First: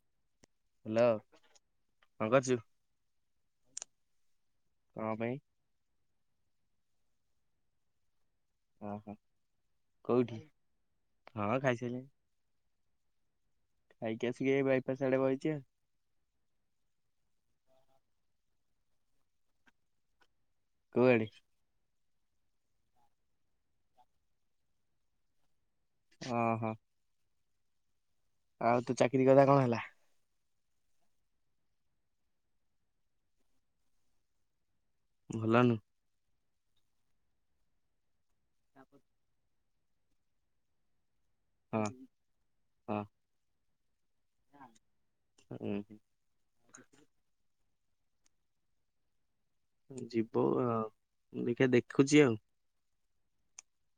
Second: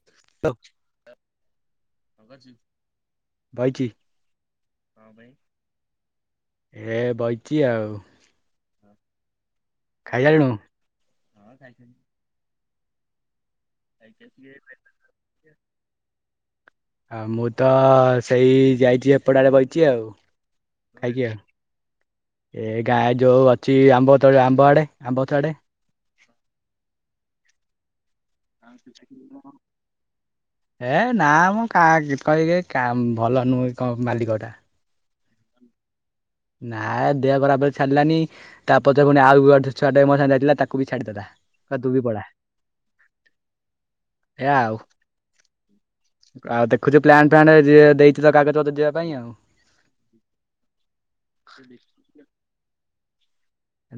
[unintelligible] Hello କଣ କରୁଛୁ? କଇଚି? କଣ ପାଇଁ ଏ ବଇଚି ଆଉ। ଓହୋ। କୋଉଠି? ଖାଇସାରିଲୁଣୁ? ହଁ ଖାଇସାଇଲିଣି। ଖାଇକି ଆସିକି ଏଇ ବାଇପାସ୍ ଆଡେ ବଇଚି ବଇଛି ଆଉ। ଆଉ ମୁଁ ତ ସେଇ ଯାଇଚି ଏପଟ ଆଡେ ବଇଚି ଆଉ। କୁଆଡେ [unintelligible] ଏ ଗାଁ ଯୋଉ ଅଛି ଆମ୍ବ ତ ଆମ୍ବ ଆଡେ ଆମ୍ବ ଗଛ ଆଡେ। ଓ ହୋ। ଆଉ ତୋ ଚାକିରି କଥା କଣ ହେଲା‌? ହେ ନା ମୁଁ କା କହିିଏ କା ଭଲ ନୁହେଁ କ ମାଲିକଟା। ଭଲନୁ। ନା ଦେହ ଖରାପରେ ଛାଡିଲାନି ତାପଛରେ ପୁଣି ଆଉ ଗେଟେ ଛୁଆ ଟେ ମୋ ସାଙ୍ଗେରେ ଯାଇଥିଲା ତାକୁ ବି ଛାଡ଼ିଦେଲା। କଲା ହଁ ତୁ ବି ପଳା ହଁ ଏଆ ଆଉ‌‌। ଉଁ ଆଉ ଦେଖୁଚୁ ପ୍ଲାଣ୍ଟ ଫ୍ଲାଣ୍ଟ ଯିଏ ଦେଇଚି ତ କାଗଜ ପତ ଯିବା ପାଇଁ ଆଉ। ଯିବୁ ଆଉ ମୁ ଦେଖିଆ ଦେଖୁଚି ଆଉ।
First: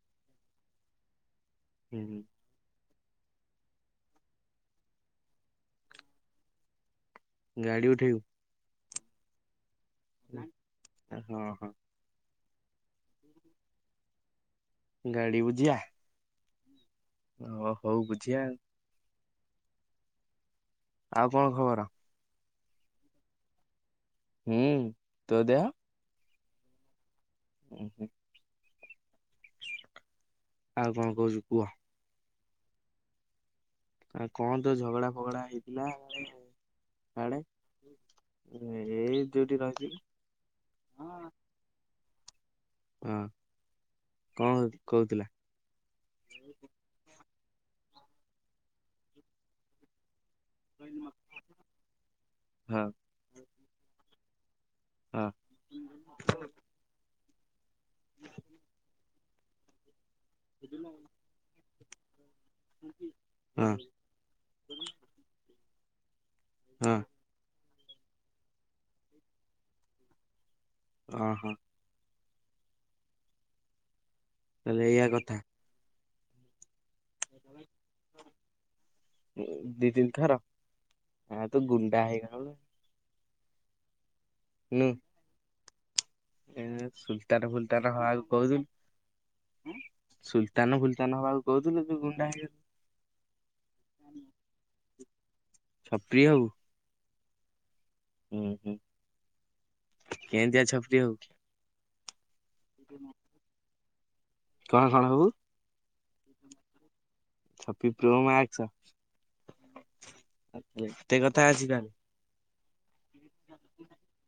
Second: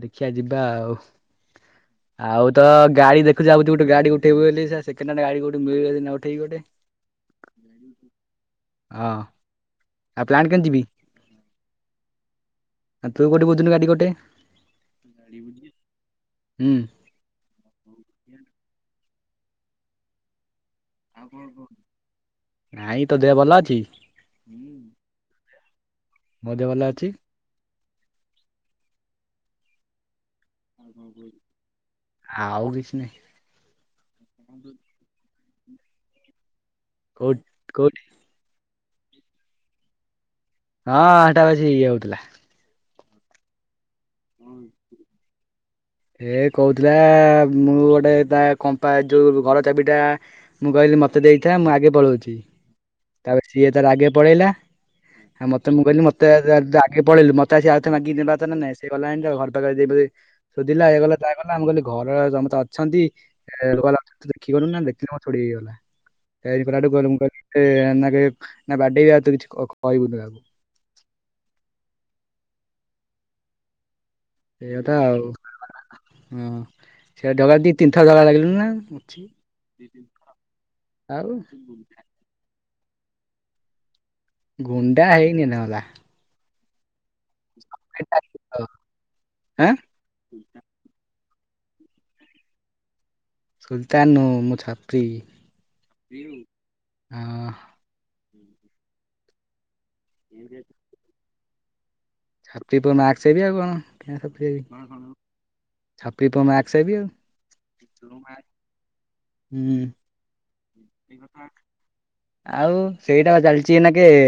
ଦେଖିଆ ଯିବା ଆଉ‌। ହୁଁ। ଆଉ ତ ଗାଡି ଦେଖୁଚି ଭାଉଚି ଗୋଟେ ଗାଡି ଉଠେଇବି ବୋଲି ସ ସେସେଣ୍ଡ ହ୍ୟାଣ୍ଡ ଗାଡି କୋଉଠି ମିଳିଲେ ସିନା ଉଠେଇବି ଗୋଟେ। ଗାଡି ଉଠେଇବୁ? ହଁ। ଆଉ ପ୍ଲାଣ୍ଟ କେମିତି ଯିବି‌? ହଁ ହଁ ଆ ତୁ କୋଉଠି ବୁଝୁନୁ ଗାଡି ଗୋଟେ। ଗାଡି ବୁଝିଆ ହୁଁ। ଓ ହଉ ବୁଝିଆ ଉ। ଆଉ କଣ ଖବର? ନାଇଁ ତୋ ଦେହ ଭଲ ଅଛି? ହୁଁ। ତୋ ଦେହ‌? ମୋ ଦେହ ଭଲ ଅଛି। ଉଁ ହୁଁ। ଆଉ କଣ କହୁଛୁ କୁହ। ଆଉ କିଛି ନାହିଁ। ଆ କଣ ତୋ ଝଗଡା ଫଗଡା ହେଇଥିଲା ହାଡ଼େ? କୋଉଠି କୋଉଠି ଏଇ ଯୋଉଠି ରହିଚି ହଁ ହଟା ହୋଉଚି ଇଏ ହଉଥିଲା। ହଁ କଣ କହୁଥିଲା? ଏ କହୁଥିଲା ମୁଁ ଗୋଟେ ତା କମ୍ପା ଯୋଉ ଘର ଚାବିଟା ମୁଁ କହିଲି ହଁ ମତେ ଦେଇଥା ମୁଁ ଆଗେ ପଳଉଚି। ତାପରେ ସିଏ ତାର ଆଗେ ପଳେଇଲା ହଁ ଆ ମତେ ମୁଁ କହିଲି ମତେ ଆଗେ ପଳେଇଲୁ ମତେ ଆସିକି ଆଉଥରେ ମାଗିକି ନେବା କଥା ନା ନାଇ? ସେଥିପାଇଁ ତ ଘର ପାଖରେ ଆସିକି ଦୋଇ ଶୋଧିଲା ଏଇକଲା ତାହାକଲା ମୁ କାହିଲି ଘରେ ସମସ୍ତେ ଅ ଛନ୍ତି ହଁ ହେଟୁ କହିଲ ଦେଖି ପାରୁନୁନା ଦେଖିଲେ ମୋର! ! ! ! ! ! ! ! ! ! ହେଇଗଲା। ହଁ ସେ ଏନା କେହି ବାଢ଼େଇବେ ଆଉ ତୁ କିଛି କ କହିବୁନୁ ଆଉ। ଅଁ ହଁ। ଏଇ ତାହେଲେ କଥା ଏଇଆ ଆଉ ହୁଁ। [unintelligible] ଦି ତିନି ଥର ଝଗଡା ଲାଗିଲୁଣୁ ନା। ଆଉ ହା ତୁ ଗୁଣ୍ଡା ହେଇଗଲୁଣୁ। ଗୁଣ୍ଡା ହେଇନି [unintelligible] ଏନା ସୁଲତାନ୍ ଫୁଲତାନ୍ ହବାକୁ ଆଁ କହୁଥିଲୁ। ସୁଲତାନ୍ ଫୁଲତାନ୍ ହବାକୁ କହୁଥିଲୁ ତୁ ଗୁଣ୍ଡା ହେଇଗଲୁ। ସୁଲତାନ୍ ନୁ ମୁଁ ଛାତ୍ରୀ ଛପ୍ରି ହଁ। ଉଁ ହୁଁ କେଁତିଆ ଛତ୍ରୀ ହବୁ? ଛାତ୍ରୀ ପୁଅ ମାକ୍ସ ହେବି ଆଉ କଣ? କଣ କଣ [unintelligible] ହବୁ ଛତ୍ରୀ ପୁଅ ମାସ୍କ ହେବି ଆଉ। ଛତ୍ରୀ ପୁଅ ମାକ୍ସ। ହୁଁ। ଏତେ କଥା ଅଛି ତାହେଲେ? ଆଉ ସେଇଟା ପା ଚାଲିଛି ଏନାକେ ଏ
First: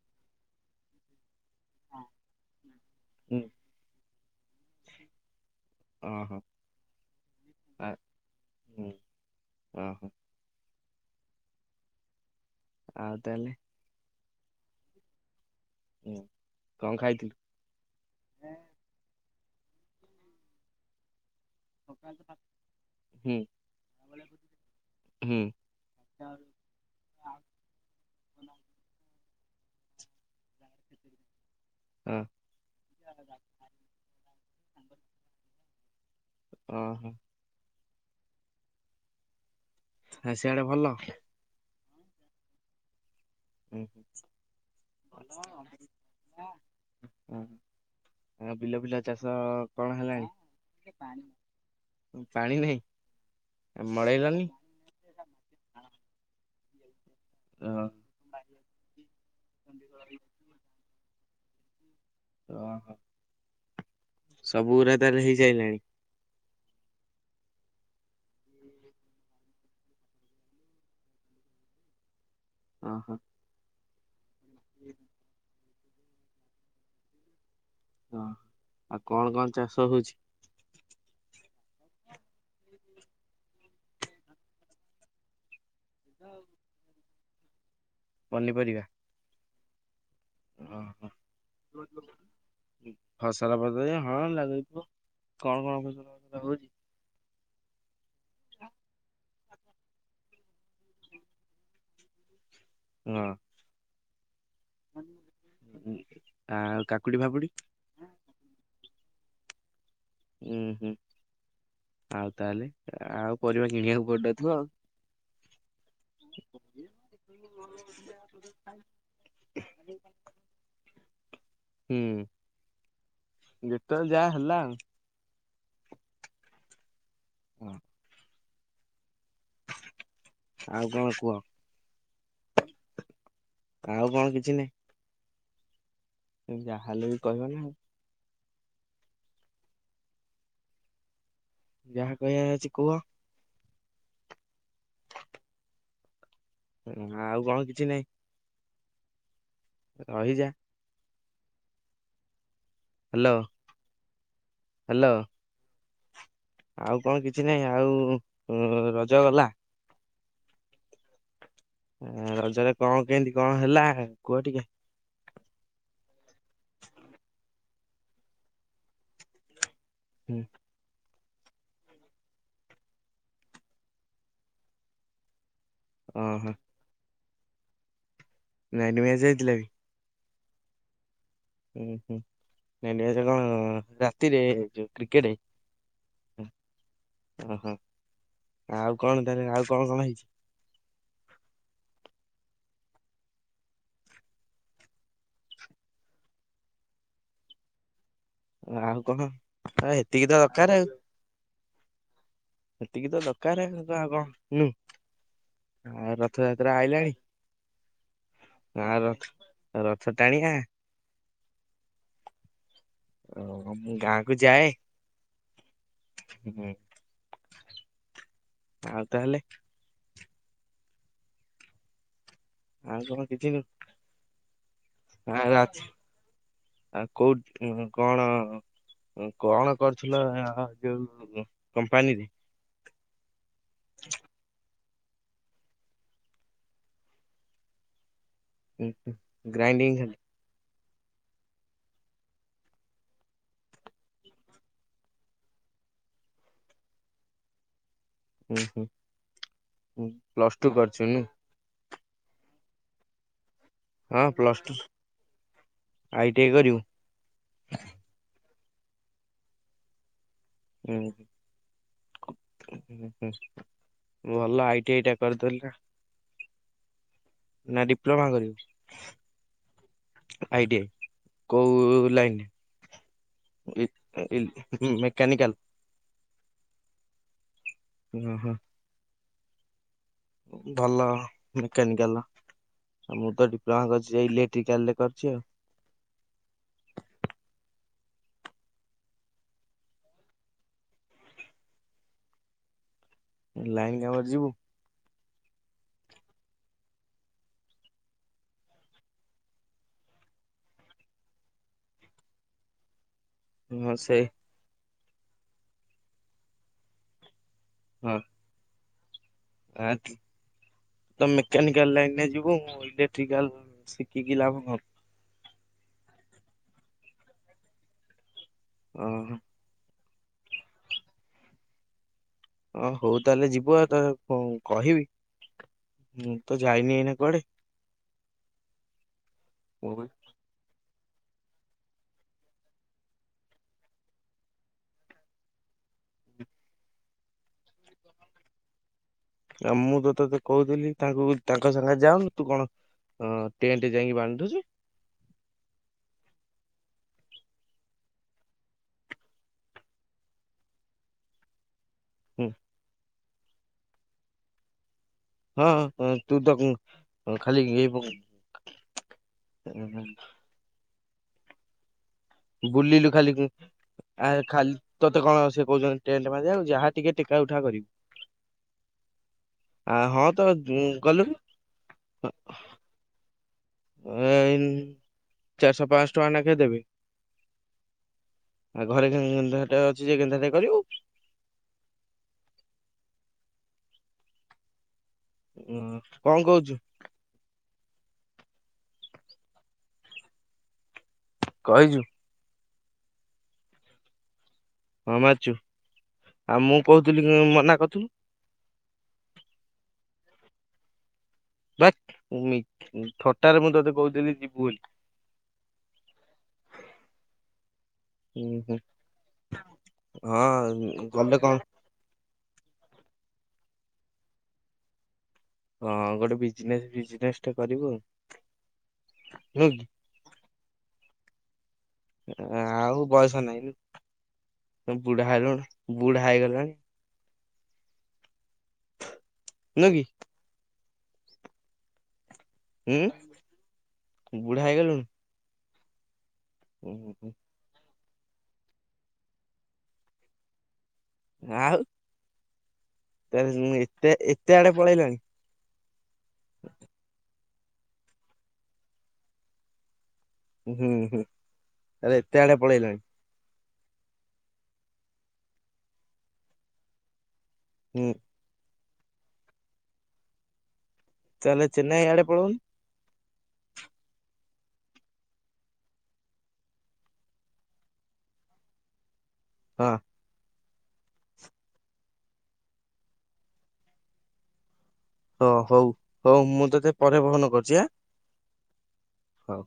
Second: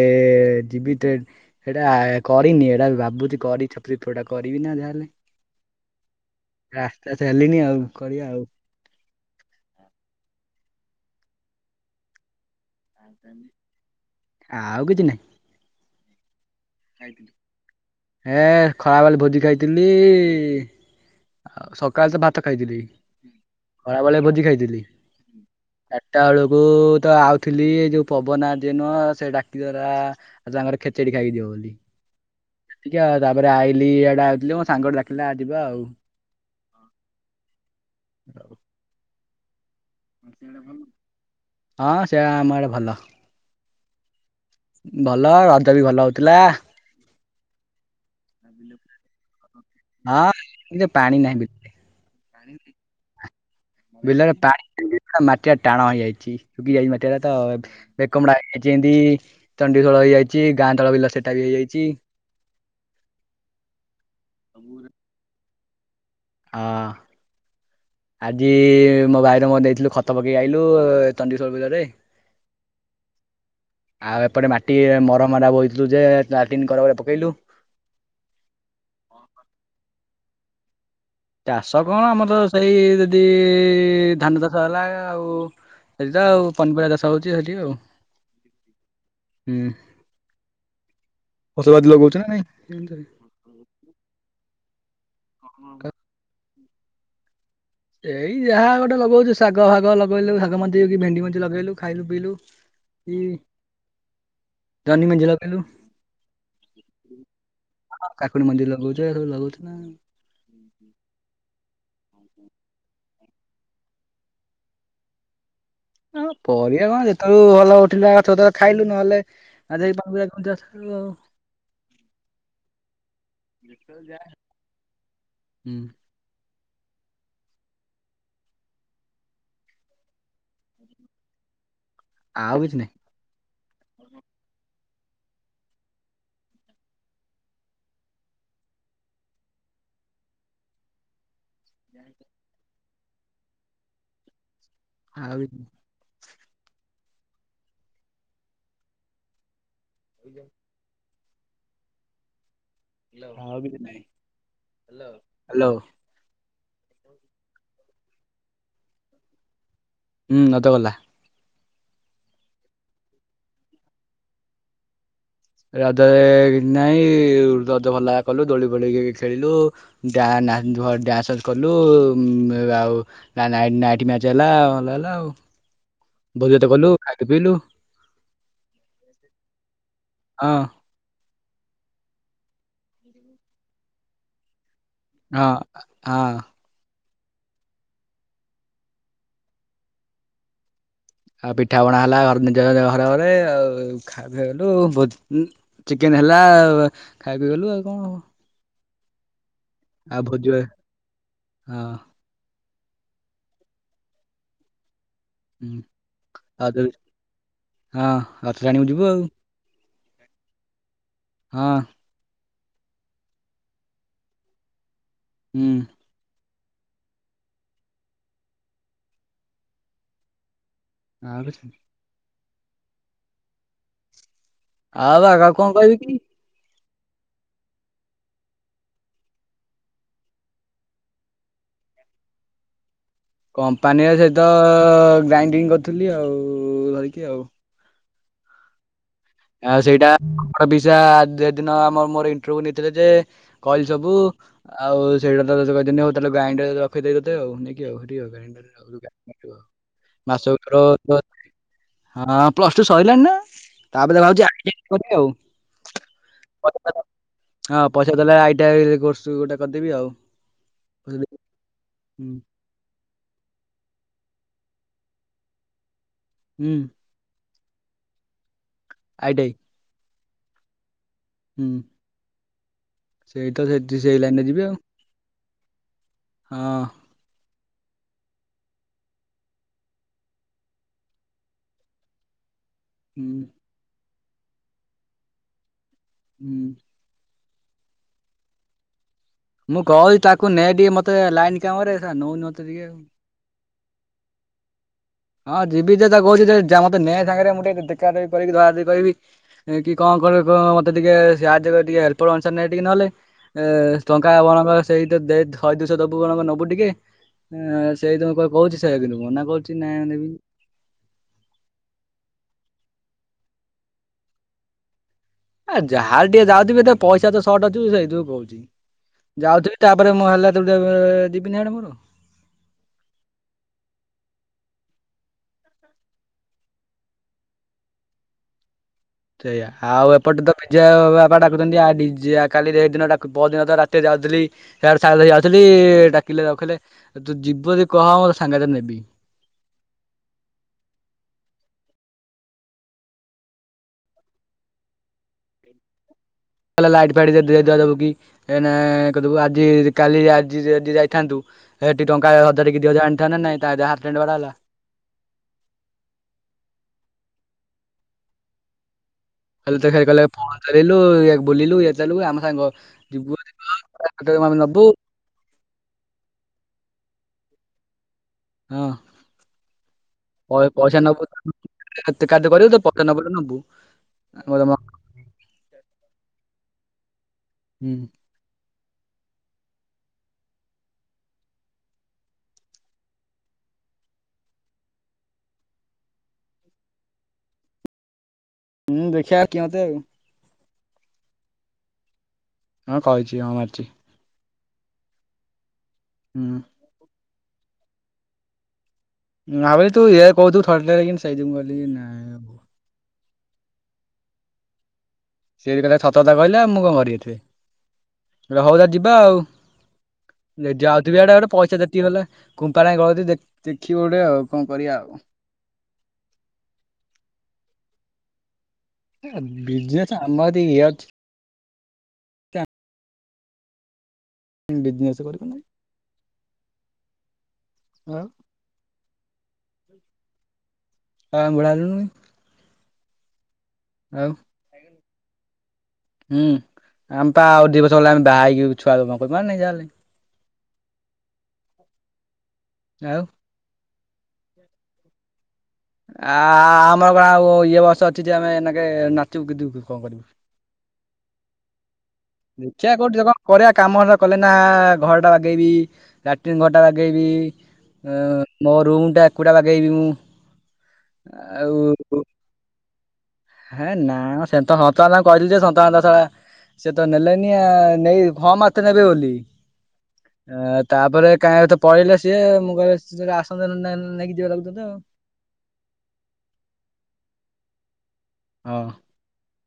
ଯିବି ଟେ ସେଇଟା କରିନି ଏଇଟା ବି ହୁଁ ଭାବୁଛି କରିଛପି ଟା କରିବି ନା ଯାହାହେଲେ। ଓହୋ। ରାସ୍ତା ଚାଲିନି ଆଉ ଆ କରିବା ଆଉ। ହୁଁ ଓହୋ। ଆଉ ତାହେଲେ? ଆଉ କିଛି ନାହିଁ। ହୁଁ। ହେ ଖରା ବେଳେ ଭୋଜି ଖାଇଥିଲି। ଆଉ ସକାଳେ ତ ଭାତ ଖାଇଥିଲି, ହୁଁ ଖରାବେଳେ ଭୋଜି ଖାଇଥିଲି। ହୁଁ ଚାରିଟା ବେଳକୁ ତ ଆଉଥିଲି ଯୋଉ ପବନା ଯେ ନୁହ ସେ ଡାକିଦେଲା ଆଜି ତାଙ୍କ ଘରେ ଖେଚେଡ଼ି ଖାଇକି ଯିବୁ ବୋଲି। ହଁ। ଏତିକି ଆଉ ତା ପରେ ଆଇଲି ଆଡେ ଆଉଥିଲି ମୋ ସାଙ୍ଗ ଟେ ଡାକିଲା ଆ ଯିବା ଆଉ। ଓହୋ। ଆ ସିଆଡେ ଭଲ? ହଁ ସେଆ ଆମ ଆଡେ ଭଲ। ହୁଁ ହୁଁ। ଭଲ ରଜ ବି ଭଲ ହଉଥିଲା। ଅହ ଆଉ ବିଲ ପିଲ ଚାଷ କଣ ହଁ ହେଲାଣି କିନ୍ତୁ ପାଣି ନାହିଁ ବିଲରେ ପାଣି ନାହିଁ? ଆ ବିଲରେ ମଡେଇଲନି ପାଣି ନାହିଯେ ତା ମାଟି ରା ଟାଣ ହେଇଯାଇଛି ଶୁଖି ଯାଇଛି ମାଟି ରା ଓହୋ ତ କମୁଡ଼ା ହେଇଯାଇଛି ଏନ୍ତି ଚଣ୍ଡୀ ଖୋଳ ହେଇଯାଇଛି, ଗାଁ ତଳ ବିଲ ସେଟା ହେଇଯାଇଛି। ଓହୋ ସବୁ ଉରା ତାହେଲେ ହେଇସାଇଲାଣି? ହଁ ଆଜି ମୋ ଭାଇର ମୋର ନେଇଥିଲୁ ଖ ତ ପକେଇ ଆଇଲୁ ତଣ୍ଡି ସ୍ୱର ବିଲରେ। ଓ ହୋ। ଆଉ ଏପଟେ ମାଟି ମରମ୍ ରା ବହିଁଥିଲୁ ଯେ ଲାଟିନ୍ କରେ ଗୁରେ ପକେଇଲୁ। ହଁ ଆଉ କଣ କଣ ଚାଷ ହୋଉଛି? ତାଷ କଣ ଆମର ସେଇ ଯଦି ଇ ଧାନ ଚାଷ ହେଲା ଆଉ। ସେଠି ତ ଆଉ ପନିପରିବା ଚାଷ ହଉଛି ସେଠି ଆଉ। ପନିପରିବା। ହୁଁ ଓହୋ ଫସଲବାଦୀ ସବୁ ହଉଛି ନା ନାଇଁ? ଫସଲ ପତରେ ହଁ ଲାଗେଇଥୁ, କଣ କଣ ଫସଲ ଲାଗୁଛି? ଏଇ ଯାହା ଗୋଟେ ଲଗଉଛୁ ଶାଗ ଫାଗ ଲଗେଇଲୁ ଶାଗ ମଞ୍ଜି ହେକି ଭେଣ୍ଡି ମଞ୍ଜି ଲଗେଇଲୁ ଖାଇଲୁ ପିଇଲୁ। କି ହଁ ଜହ୍ନି ମଞ୍ଜି ଲଗେଇଲୁ ଆଉ କାକୁଡି ଫାକୁଡି? କାକୁଡି ମଞ୍ଜି ଲଗାଉଛୁ ଏ ରା ସବୁ ଲଗଉଛୁ ନା। ଉଁ ହୁଁ। ଆଉ ତାହେଲେ ଆଉ ପରିବା କିଣିବାକୁ ପଡିନଥିବ ଆଉ। ହଁ ପରିବା ଏ କଣ ଯେତେବେଳୁ ଭଲ ଉଠିଲା ଗଛ ଖାଇଲୁ ନହେଲେ [unintelligible] ଆଉ। ହୁଁ, ଯେତେବେଳେ ଯାହା ହେଲା ଆଉ। ହୁଁ। କଣ? ଆଉ କଣ କୁହ? ଆଉକିଛି ନାଇଁ। ଆଉ କଣ କିଛି ନାଇଁ? ଯାହ ହେଲେ ବି କହିବ ନା ଆଉ। ଯାହା କହିବାର ଅଛି କୁହ? ଆଉ କିଛି ନାଇ। ହ ଆଉ କଣ କିଛି ନାଇଁ? ରହିଯା। Hello [unintelligible] hello hello hello. ଆଉ କଣ କିଛି ନାହିଁ ଆଉ ରଜ ଗଲା। ହୁଁ ନତ ଗଲା। ରଜରେ କଣ କେମିତି କଣ ହେଲା କୁହ ଟିକେ। ରଦରେ ନାଇଁ ରଦ ଭଲା କଲୁ ଦୋଳି ଫୋଳି ଖେଳିଲୁ। ହୁଁ, [unintelligible] କଲୁ ଆ ଆଉ ନା ନାଇଟ୍ ମ୍ୟାଚ୍ ହେଲା ଭଲ ହେଲା ଆଉ। ଓହୋ ଭୋଜି ଭାତ କଲୁ ଖାଇ କି ପିଇଲୁ। ନାଇଟ୍ ମ୍ୟାଚ ହେଇଥିଲା ବି। ହଁ। ହୁଁ ହୁଁ ନାଇଟ୍ ମ୍ୟାଚ୍ କଣ ରାତିରେ ଯୋ କ୍ରିକେଟେ। ହଁ ହଁ ଓହୋ! ଆଉ କଣ ତାହେଲେ ଆଉ କଣ କଣ ହେଇଚି। ଆଉ ପିଠାପଣା ହେଲା ଘର୍ ନିଜ ଘରେ ଘରେ ଆଉ। ସେଇଠୁ ଗଲୁ ଭୋ ଚିକେନ୍ ହେଲା ଆଉ ଖାଇକି ଗଲୁ ଆଉ କଣ ହବ। ଆଉ କଣ। ଆ, ଆଉ ଏତିକି ତ ଭୋଜି ଭା ଦରକାର ହଁ। ସେତିକି ତ ଦକାରେ ଆଉ କଣ ନୁଁ। ହୁଁ। ଆ ଆଉ ରଥଯାତ୍ରା ଯଦି- ଆଇଲାଣି ହଁ ରଥ ଟାଣିକୁ ଆ ଯିବୁ ଆଉ ରଥ ରଥ ଟାଣିବା। ହଁ। ଓ ମୁଁ ଗାଁ କୁ ଯାଏ। ହୁଁ। ହୁଁ, ଆଉ ତାହେଲେ। ଆଉ କିଛ୍ ଆଉ କଣ କିଛିନୁଏଁ ବା ଆଉ କଣ ଅଛ୍ କହିବି କି ଆଉ କୋଉଠ କଣ। କଣ କରୁଥିଲ ଯୋଉ କମ୍ପାନୀରେ। କମ୍ପାନୀର ସହିତ ଗ୍ରାଇଡିଙ୍ଗ କରିଥିଲି ଆଉ ଧରିକି ଆଉ। [inaudible] ଆଉ ସେଇଟା ଖାଲି [unintelligible] ଦିନ ଆମ ମୋର ଇଣ୍ଟର୍ ଭିଉ ନେଇଥିଲେ ଯେ କଇଲି ସବୁ ଆଉ ସେଇଟା [unintelligible] ଦିନ ହଉ ତାହେଲେ ଗ୍ରାଇଣ୍ଡର ରଖିଦେତତେ ଆଉ। ଉଁ ହୁଁ ହୁଁ ପ୍ଲସ ଟୁ ମାସକୁତର। କରିଛୁ ନୁ ହଁ ପ୍ଲସ ଟୁ ସରିଲାଣି ନା। ତାପରେ ହଁ ଭାବଚି ପ୍ଲସ ଟୁ ଆ ଆଇ ଟି ଆଇ କରିବୁ? [unintelligible] ହଁ ପଇସା ଦେଲେ ଆଇଟି ଆଇ କର୍ସ ଗୋଟେ କରିଦେବି ଆଉ। ହୁଁ। ପଇସା ଦେଇ- ହୁଁ ହଁ ହୁଁ ଭଲ ଆଇଟି ଆଇଟା କରିଦେଲେ। ହୁଁ। ନା ଡିପ୍ଲୋମା କରିବୁ। IT I. ଆଇଟିଆଇ କୋଉ ଲାଇନ୍ ସେଇ ତ ସେ ଇ ସେଇ ଲାଇନରେ ଯିବି ଆଉ ଇ ମେକାନିକାଲ୍। ହଁ। ଉଁ ହୁଁ। ଭଲ ମେକାନିକାଲ ମୁଁ ହୁଁ ତ ଡି ପ୍ଲମା କର୍ଚି ଇଲେଟ୍ରିକାଲ ରେ କରିଚି ଆଉ। ହୁଁ। ମୁଁ କହୁଛି ତାକୁ ନେଇ ଟିକେ ମତେ ଲାଇନ କାମରେ ନଉନତେ ଟିକେ ଆଉ। ଲାଇନ୍ କମରେ ଯିବୁ? ହଁ ଯିବି ଯେ ତା କହୁଛି ମତେ ନେ ସାଙ୍ଗେରେ ମୁଁ ଟିକେ ଦେଖା ଦୁଖି କରିକି ଧରା ଧୁରି କରିବି। କି କଣ କରିବ ମତେ ଟିକେ ସାହାଯ୍ୟ ଟିକେ ହେଲ୍ପର୍ ଅନୁସାରେ ନେ ଟିକେ ନହେଲେ। ଏ ହଁ ସେଇ ଟଙ୍କା କଣ ସେଇ ଶହେ ଦୁଇଶହ ଦେବୁ କଣ ନେବୁ ଟିକେ ସେଇ ତଁ କ କହୁଛି ସେୟା କିତୁ ମନା କ ଆଁ ତମ ମେକାନିକାଲ୍ ଲାଇନ୍ ରେ ଯିବୁ ମୁଁ ଇଲେକ୍ଟ୍ରିକାଲ୍ ଶିଖିକି ଲାଭ କଁ? ଆ ଯାହାହେଲେ ଟିକେ ଯାଉଥିବି ତ ପଇସା ତ ସର୍ଟ୍ ଅଛି ସେଇଥୁରୁ କୋହୁଚି। ଓହୋ। ଯାଉଥିବି ତାପରେ ମୁଁ ହେଲା ତ ଟି ଯିବିନି ହିଆଡ଼େ ମୋର। ହଁ ହଉ ତାହେଲେ ଯିବୁ ଆଉ ତ କହିବିଁ ତ ଯାଇନି ଏଇନା କୁଆଡେ। ସେଇଆ ମୁଁ ଆଉ ବି- ଏପଟେ ତ ପିଜା ବାପା ଡାକୁଛନ୍ତି ଆ ଜିଆ କାଲି ଏ ହେଦିନ ପହଦିନ ତ ରାତିରେ ଯାଉଥିଲି। ସେ ସାଙ୍ଗ ଯାଉଥିଲି ଡାକିଲେ ରଖିଲେ ତୁ ଯିବୁ ଯଦି କହ ମୁଁ ସାଙ୍ଗରେ ନେବି। ଆଉ ମୁଁ ତତେ ତ କୋହୁଥିଲି ତାଙ୍କୁ ତାଙ୍କ ସାଙ୍ଗେ ଯାାଉନୁ ତୁ କଣ ହଁ ଟେଣ୍ଟ୍ ଯାଇଁକି ବାନ୍ଧୁଚୁ କ ଲାଇଟ୍ ଫାଇଟ୍ ଦ‌ ଦେଇ ଦୁଇ ଦଶଟି। ଏନା କଦେବୁ ଆଜି କାଲି ଆଜି ଯଦି ଯାଇଥାନ୍ତୁ। ହେଠି ଟା ହୁଁ ହଜରେ କିି ହଜ ଆଣିଥା ନା ନାଇଁ ଯାହାର୍ ଟେଣ୍ଡ୍ ବାଡା ହେଲା। ହଁ ହଁ ହଁ ତୁ ତ ଖାଲି ଇଏ ଖାଲିତ କଲେ ଫୋନ୍ ଚଲେଇଲୁ ବୁଲିଲୁ ଇଏ ଚାଲୁ ଆନା ବୁଲିଲୁ ଖାଲି ଆ ଆମେ ଖାଲି ନବୁ ତ ତ କଣ ସେ କୋହୁଚନ୍ତି ଟେଣ୍ଟ୍ ବାନ୍ଧିବାକୁ ଯାହା ଟିକେ ଟେକା ଉଠା କରିବି। ହଁ ଆ ହଁ ତ ପ ପଇସା ଗଲୁନୁ? ତା ନ‌ ବଲ ନୋବୁ। ଏ ଚାରିଶହ ପାଂଶ ଟଙ୍କା ନାଖେ ଦେବି। ହୁଁ। ଆଉ ଘରେ କଁ ଗେନ୍ଧା ଟା ଅଛି ଯେ ଗେନ୍ଧା ଟେ କରିବୁ। ହଁ କଁ କୋହୁଚୁ? ହୁଁ ଦେଖଆ କିଏ ମତେ ଆଉ। କହିଚୁ। ହଁ କହିଚି ହଁ ମାରିଚି। ହଁ ମାାରିଚୁ ହୁଁ ଆଉ ମୁଁ କୋହୁଥିଲି କି ମନା କଥୁଲୁ। ନାଁ ତୁ ଏଇଆ କୋହୁଥୁବୁ ଥଟାରେ କିନି ସାଇଜି ଭାକ୍ ମି ଥଟାରେ ମୁଁ ତୋତେ କୋହୁଥିଲି ଯିବୁ ବୋଲି। ସେଏବି କଇଲା ଛତା ଛତା କହିଲା ଆ ମୁଁ କଁ କରିବି ଏଥିରେ? ଉଁ ର ହୋଉ ହୁଁ ତା ଯିବା ଆଉ ହଁ ଯାଉଥିବି ଇଆଡେ ଗଲେ ଇଆଡେ କଣ ପଇସା ଯେତିିକି ହେଲାଲା କୁମ୍ପାଳ ହାଇ ଗଳତି ଦେ ଦେଖିବି ଗୋଟେ ଆଉ କଁ କରିବା ଆଉ। ହଁ ଗୋଟେ ବିଜ୍ନେସ୍ ବିଜ୍ନେସ୍ ଟେ କରିବୁ ଆଉ। ନୁହେଁ କି ବିଜନେସ୍ ଆମରି ଇଏ ଅଛି। ଆଉ ବୟସ ନାଇଁ, ବିଜନେସ୍ ବୁଢା କରିବୁନି ହେଲୁଣୁ, ବୁଢା ହେଇଗଲୁଣି। ଆଁ। ନୁଁ କି। ହଁ ବଢିଆ ନୁ ନୁଇ ହୁଁ ଆଉ ବୁଢା ହେଇଗଲୁଣି? ହୁଁ ଉହୁଁ ଆମ ପା ଆଉ ଦି ବର୍ଷ ଗଲା ଆମେ ବାହା ହେଇକି ଛୁଆ ଜନ୍ମ କରିବୁ ନା ନାଇଁ ଯାହେଲେ। ଆଉ। ଆଉ ତା ମୁଁ ଏତେ ଏତେ ଆଡ଼େ ପଳେଇଲଣି? ଆ ଆଁ ଆ ଆମର ଗା ଇଏ ବର୍ଷ ଅଛି ଯେ ଏମେକେ ନାଚିବୁ କିୁଦିବୁ କି କଁ କରିବୁ। ଉଁ ହୁଁ ଉଁ ହୁଁ ଆରେ [unintelligible] କରିବା କାମା ହରାକଲେନା ଘରଟା ବାଗେଇବି ଲାଟ୍ରିନ୍ ଘରଟା ବାଗେଇବି ହୁଁ ଅଁ ମୋ ରୁମ୍ ଟା ଏକୁଟିଆ ବାଗେଇବିମୁଁ। ତାହାଲେ ଚେନାଇ ଆଡ଼େ ପଳଉନୁ। ହେଁ ନା ସେତ ସନ୍ତଦାଦାଙ୍କୁ କହିଲିଯେ ସନ୍ତଦାଦା ସଳା ସେତ ନେଲେନି ଆଉ ନେଇ ହଁ ମାରିଥିଲେ ନେବେ ବୋଲି। ହଁ। ଆ ତାପରେ କାହିଁକତ ପଳେଇଲେ ସିଏ ମୁଁ କହିଲେ ସିଏ ଆସନ୍ତୁ ନହେଲେ ନେ ନେଇକି ଯିବେ ଲାଗୁଚି ମତେ। ହଁ ହଉ ହଉ ମୁଁ ତୋତେ ପରେ ଫୋନ୍ କରୁଚି ଆ? ହଁ। ହଉ।